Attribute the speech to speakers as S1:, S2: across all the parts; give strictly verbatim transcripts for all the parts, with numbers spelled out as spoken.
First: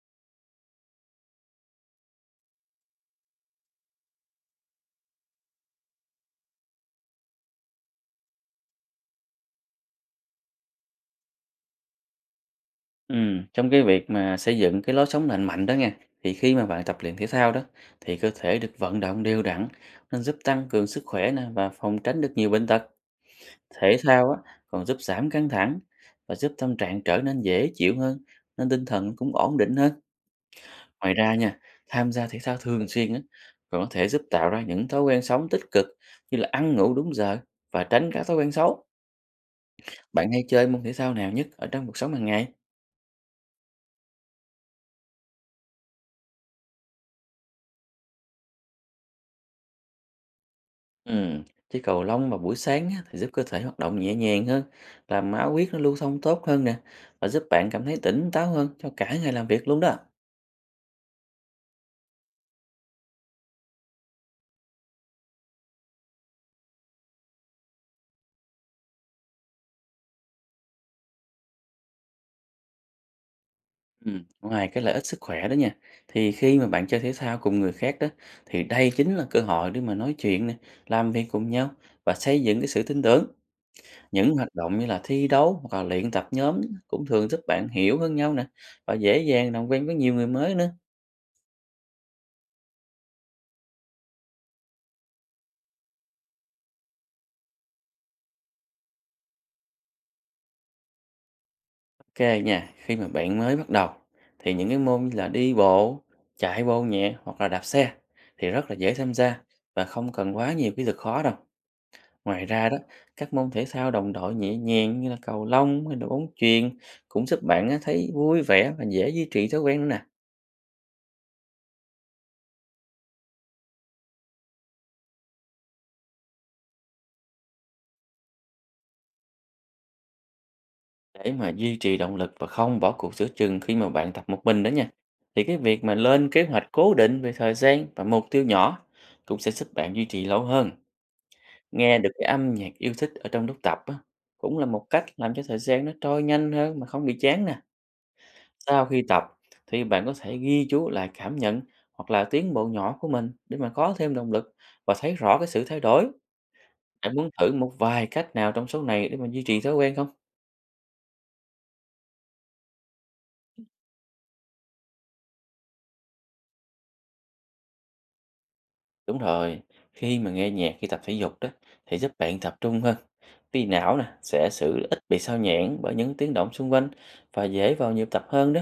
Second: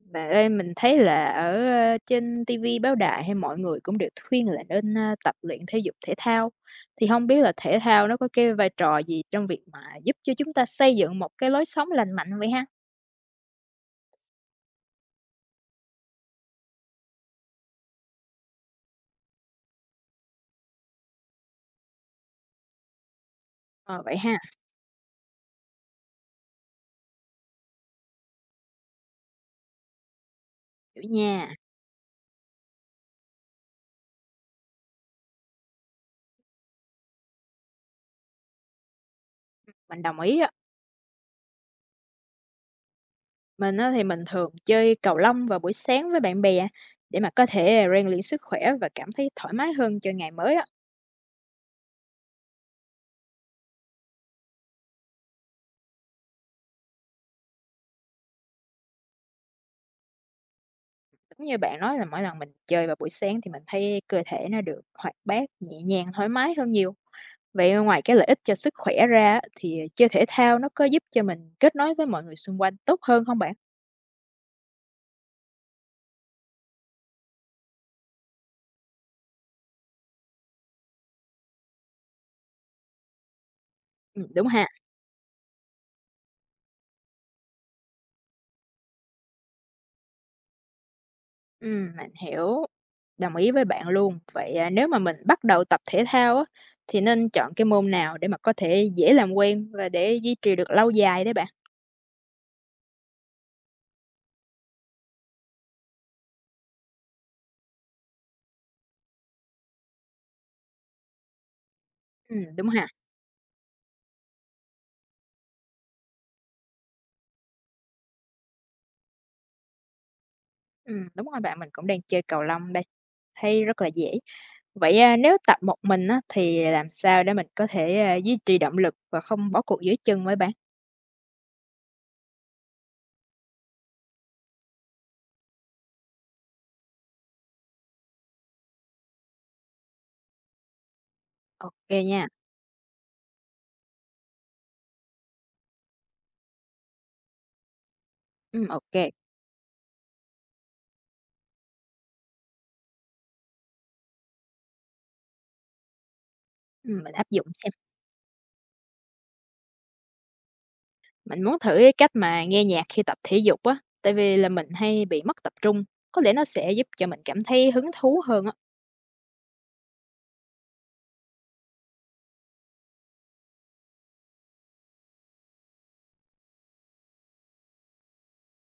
S1: Bạn ơi, mình thấy là ở, ơ, trên ti vi, báo đài hay mọi người cũng đều khuyên là nên, a, tập luyện thể dục thể thao. Thì không biết là thể thao nó có cái vai trò gì trong việc mà giúp cho chúng ta xây dựng một cái lối sống lành mạnh vậy ha?
S2: Ừm, trong cái việc mà xây dựng cái lối sống lành mạnh đó nha, thì khi mà bạn tập luyện thể thao đó thì cơ thể được vận động đều đặn nên giúp tăng cường sức khỏe nè và phòng tránh được nhiều bệnh tật. Thể
S1: Ờ, vậy
S2: thao á
S1: ha.
S2: còn giúp giảm căng thẳng và giúp tâm trạng trở nên dễ chịu hơn nên tinh thần cũng ổn định hơn.
S1: Hiểu
S2: Ngoài ra
S1: nha.
S2: nha, tham gia thể thao thường xuyên á còn có thể giúp tạo ra những thói quen sống tích cực như là ăn ngủ đúng giờ và tránh các thói quen xấu.
S1: Mình đồng
S2: Bạn
S1: ý
S2: hay
S1: á.
S2: chơi môn thể thao nào nhất ở trong cuộc sống hàng ngày?
S1: Mình á thì mình thường chơi cầu lông vào buổi sáng với bạn bè để mà có thể rèn luyện sức khỏe và cảm thấy thoải mái hơn cho ngày mới á.
S2: Ừm, chơi cầu lông vào buổi sáng á, thì giúp cơ thể hoạt động nhẹ nhàng hơn, làm máu huyết nó lưu thông tốt hơn nè và giúp bạn cảm thấy tỉnh táo hơn cho cả ngày làm việc luôn đó.
S1: Đúng như bạn nói, là mỗi lần mình chơi vào buổi sáng thì mình thấy cơ thể nó được hoạt bát, nhẹ nhàng, thoải mái hơn nhiều. Vậy ngoài cái lợi ích cho sức khỏe ra á, thì chơi thể thao nó có giúp cho mình kết nối với mọi người xung quanh tốt hơn không bạn?
S2: Ừm, ngoài cái lợi ích sức khỏe đó nha, thì khi mà bạn chơi thể thao cùng người khác đó, thì đây chính là cơ hội để mà nói chuyện nè, làm việc cùng nhau và xây dựng cái sự tin tưởng.
S1: Ừm,
S2: Những
S1: đúng
S2: hoạt
S1: ha.
S2: động như là thi đấu hoặc là luyện tập nhóm cũng thường giúp bạn hiểu hơn nhau nè và dễ dàng làm quen với nhiều người mới nữa.
S1: Ừm, mình hiểu, đồng ý với bạn luôn. Vậy, à, nếu mà mình bắt đầu tập thể thao á, thì nên chọn cái môn nào để mà có thể dễ làm quen và để duy trì được lâu dài đấy bạn?
S2: Ok nha, khi mà bạn mới bắt đầu thì những cái môn như là đi bộ, chạy bộ nhẹ hoặc là đạp xe thì rất là dễ tham gia và không cần quá nhiều kỹ thuật khó đâu.
S1: Ừm,
S2: Ngoài ra
S1: đúng
S2: đó,
S1: ha.
S2: các môn thể thao đồng đội nhẹ nhàng như là cầu lông hay là bóng chuyền cũng giúp bạn á, thấy vui vẻ và dễ duy trì thói quen nữa nè.
S1: Ừm, đúng rồi bạn, mình cũng đang chơi cầu lông đây, thấy rất là dễ. Vậy, a, nếu tập một mình á, thì làm sao để mình có thể, a, duy trì động lực và không bỏ cuộc giữa chừng vậy bạn?
S2: Để mà duy trì động lực và không bỏ cuộc giữa chừng khi mà bạn tập một mình đó nha. Thì cái việc mà lên kế hoạch cố định về thời gian và mục tiêu nhỏ cũng sẽ giúp bạn duy trì lâu hơn.
S1: Ok
S2: Nghe được cái
S1: nha.
S2: âm nhạc yêu thích ở trong lúc tập á, cũng là một cách làm cho thời gian nó trôi nhanh hơn mà không bị chán nè.
S1: Ừm, ô
S2: Sau khi tập thì bạn có thể ghi chú lại cảm nhận hoặc là tiến bộ nhỏ của mình để mà có thêm động lực và thấy rõ cái sự thay đổi.
S1: Ừm, mình
S2: Bạn
S1: áp
S2: muốn
S1: dụng
S2: thử một
S1: xem.
S2: vài cách nào trong số này để mà duy trì thói quen không?
S1: Mình muốn thử cái cách mà nghe nhạc khi tập thể dục á, tại vì là mình hay bị mất tập trung, có lẽ nó sẽ giúp cho mình cảm thấy hứng thú hơn á.
S2: Đúng rồi, khi mà nghe nhạc khi tập thể dục đó thì giúp bạn tập trung hơn. Vì não nè sẽ xử ít bị sao nhãng bởi những tiếng động xung quanh và dễ vào nhịp tập hơn đó.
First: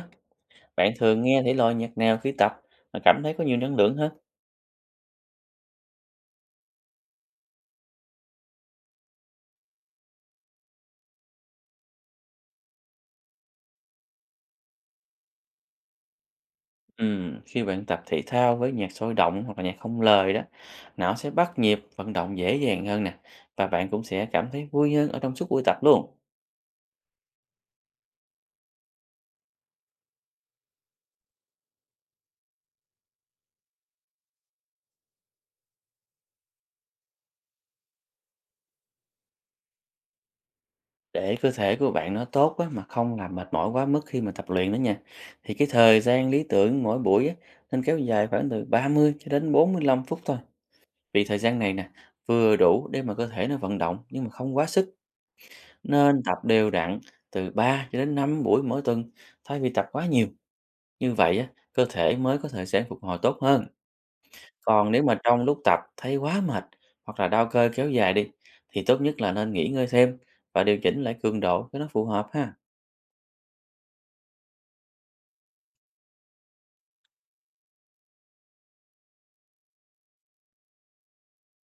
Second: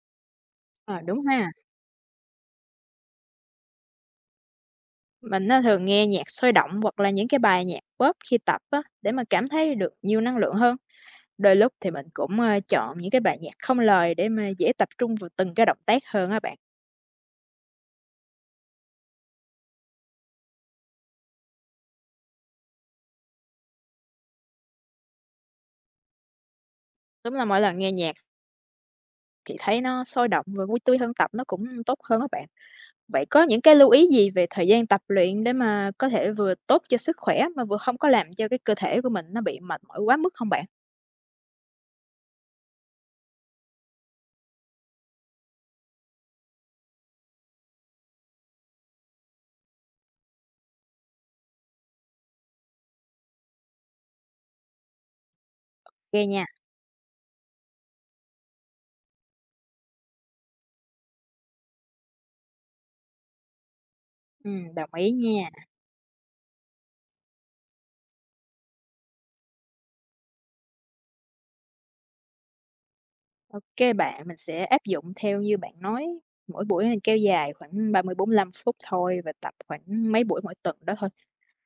S2: Bạn
S1: Ờ,
S2: thường
S1: đúng
S2: nghe
S1: ha.
S2: thể loại nhạc nào khi tập mà cảm thấy có nhiều năng lượng hết?
S1: Mình á thường nghe nhạc sôi động hoặc là những cái bài nhạc pop khi tập á, để mà cảm thấy được nhiều năng lượng hơn. Đôi lúc thì mình cũng, ơ, chọn những cái bài nhạc không lời để mà dễ tập trung vào từng cái động tác hơn á bạn.
S2: Ừm, khi bạn tập thể thao với nhạc sôi động hoặc là nhạc không lời đó, não sẽ bắt nhịp vận động dễ dàng hơn nè và bạn cũng sẽ cảm thấy vui hơn ở trong suốt buổi tập luôn.
S1: Đúng là mỗi lần nghe nhạc thì thấy nó sôi động và vui tươi hơn, tập nó cũng tốt hơn á bạn. Vậy có những cái lưu ý gì về thời gian tập luyện để mà có thể vừa tốt cho sức khỏe mà vừa không có làm cho cái cơ thể của mình nó bị mệt mỏi quá mức không bạn?
S2: Để cơ thể của bạn nó tốt á, mà không làm mệt mỏi quá mức khi mà tập luyện đó nha. Thì cái thời gian lý tưởng mỗi buổi á, nên kéo dài khoảng từ ba mươi cho đến bốn mươi lăm phút thôi. Vì thời gian này nè vừa đủ để mà cơ thể nó vận động nhưng mà không quá sức.
S1: OK
S2: Nên tập
S1: nha,
S2: đều đặn từ ba cho đến năm buổi mỗi tuần thay vì tập quá nhiều. Như vậy á, cơ thể mới có thời gian phục hồi tốt hơn.
S1: ừm,
S2: Còn
S1: đồng
S2: nếu
S1: ý
S2: mà trong
S1: nha.
S2: lúc tập thấy quá mệt hoặc là đau cơ kéo dài đi thì tốt nhất là nên nghỉ ngơi thêm và điều chỉnh lại cường độ cho nó phù hợp ha.
S1: OK bạn, mình sẽ áp dụng theo như bạn nói, mỗi buổi nên kéo dài khoảng ba mươi bốn mươi lăm phút thôi và tập khoảng mấy buổi mỗi tuần đó thôi.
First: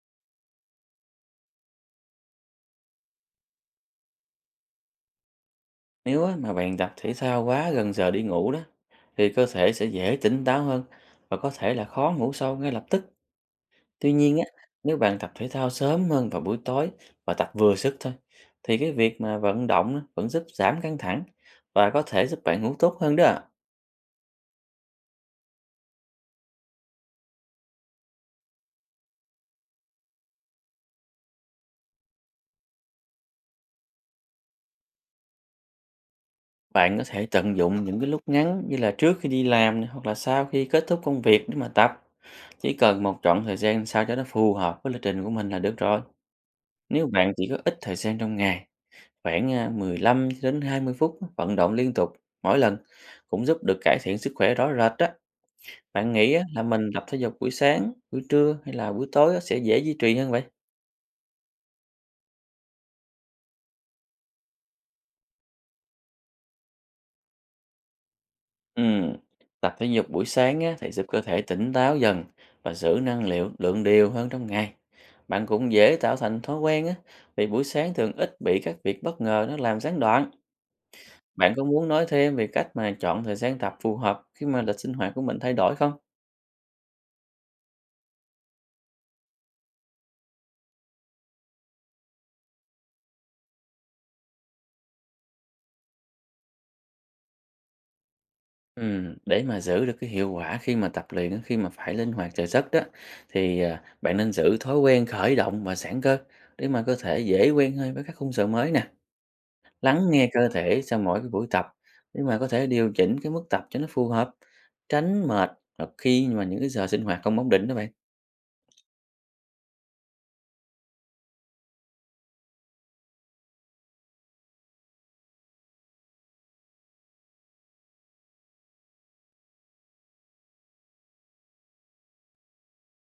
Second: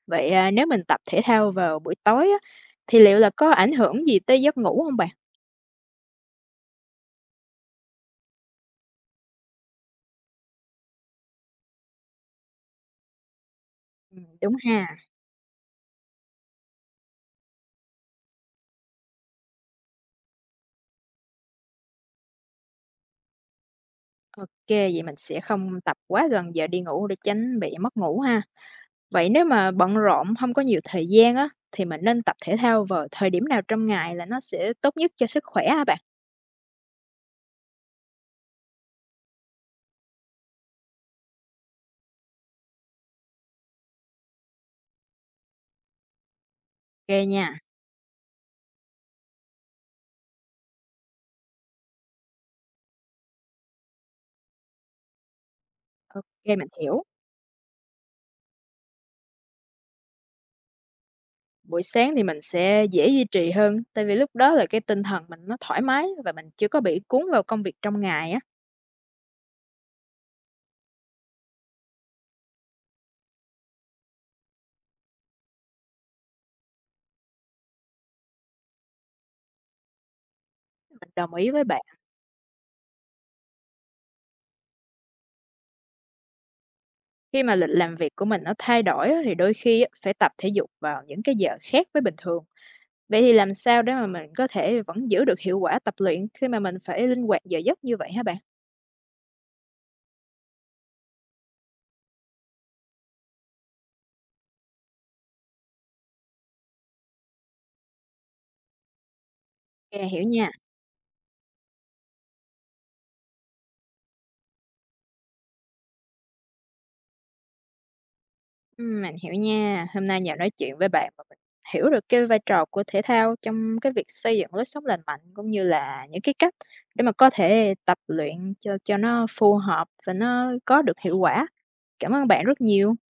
S1: Vậy, à, nếu mình tập thể thao vào buổi tối á, thì liệu là có ảnh hưởng gì tới giấc ngủ không bạn?
S2: Nếu á, mà bạn tập thể thao quá gần giờ đi ngủ đó thì cơ thể sẽ dễ tỉnh táo hơn và có thể là khó ngủ sâu ngay lập tức. Tuy
S1: Ừm,
S2: nhiên á,
S1: đúng ha.
S2: nếu bạn tập thể thao sớm hơn vào buổi tối và tập vừa sức thôi, thì cái việc mà vận động á, vẫn giúp giảm căng thẳng và có thể giúp bạn ngủ tốt hơn đó. ạ.
S1: OK, vậy mình sẽ không tập quá gần giờ đi ngủ để tránh bị mất ngủ ha. Vậy nếu mà bận rộn, không có nhiều thời gian á, thì mình nên tập thể thao vào thời điểm nào trong ngày là nó sẽ tốt nhất cho sức khỏe hả bạn?
S2: Bạn có thể tận dụng những cái lúc ngắn như là trước khi đi làm này, hoặc là sau khi kết thúc công việc để mà tập. Chỉ cần một chọn thời gian sao cho nó phù hợp với lịch trình của mình là được rồi. Nếu
S1: Ok
S2: bạn chỉ
S1: nha,
S2: có ít thời gian trong ngày, khoảng à, mười lăm cho đến hai mươi phút vận động liên tục mỗi lần cũng giúp được cải thiện sức khỏe rõ rệt đó. Bạn
S1: ok
S2: nghĩ á, là
S1: mình
S2: mình
S1: hiểu.
S2: tập thể dục buổi sáng, buổi trưa hay là buổi tối á, sẽ dễ duy trì hơn vậy?
S1: Buổi sáng thì mình sẽ dễ duy trì hơn, tại vì lúc đó là cái tinh thần mình nó thoải mái và mình chưa có bị cuốn vào công việc trong ngày á.
S2: Ừm, tập thể dục buổi sáng á, thì giúp cơ thể tỉnh táo dần và giữ năng liệu lượng đều hơn trong ngày. Bạn cũng dễ tạo thành thói quen á, vì buổi sáng thường ít bị các việc bất ngờ nó làm gián đoạn.
S1: Mình đồng ý
S2: Bạn có
S1: với bạn.
S2: muốn nói thêm về cách mà chọn thời gian tập phù hợp khi mà lịch sinh hoạt của mình thay đổi không?
S1: Khi mà lịch làm việc của mình nó thay đổi á, thì đôi khi á, phải tập thể dục vào những cái giờ khác với bình thường. Vậy thì làm sao để mà mình có thể vẫn giữ được hiệu quả tập luyện khi mà mình phải linh hoạt giờ giấc như vậy hả bạn?
S2: Ừm, để mà giữ được cái hiệu quả khi mà tập luyện á, khi mà phải linh hoạt thể chất đó thì, à, bạn nên giữ thói quen khởi động và giãn cơ để mà cơ thể dễ quen hơn với các khung giờ mới nè.
S1: Ok
S2: Lắng
S1: hiểu
S2: nghe cơ
S1: nha.
S2: thể sau mỗi cái buổi tập để mà có thể điều chỉnh cái mức tập cho nó phù hợp, tránh mệt hoặc khi mà những cái giờ sinh hoạt không ổn định đó bạn.
S1: Ừm, mình hiểu nha. Hôm nay nhờ nói chuyện với bạn mà mình hiểu được cái vai trò của thể thao trong cái việc xây dựng lối sống lành mạnh, cũng như là những cái cách để mà có thể tập luyện cho cho nó phù hợp và nó có được hiệu quả. Cảm ơn bạn rất nhiều.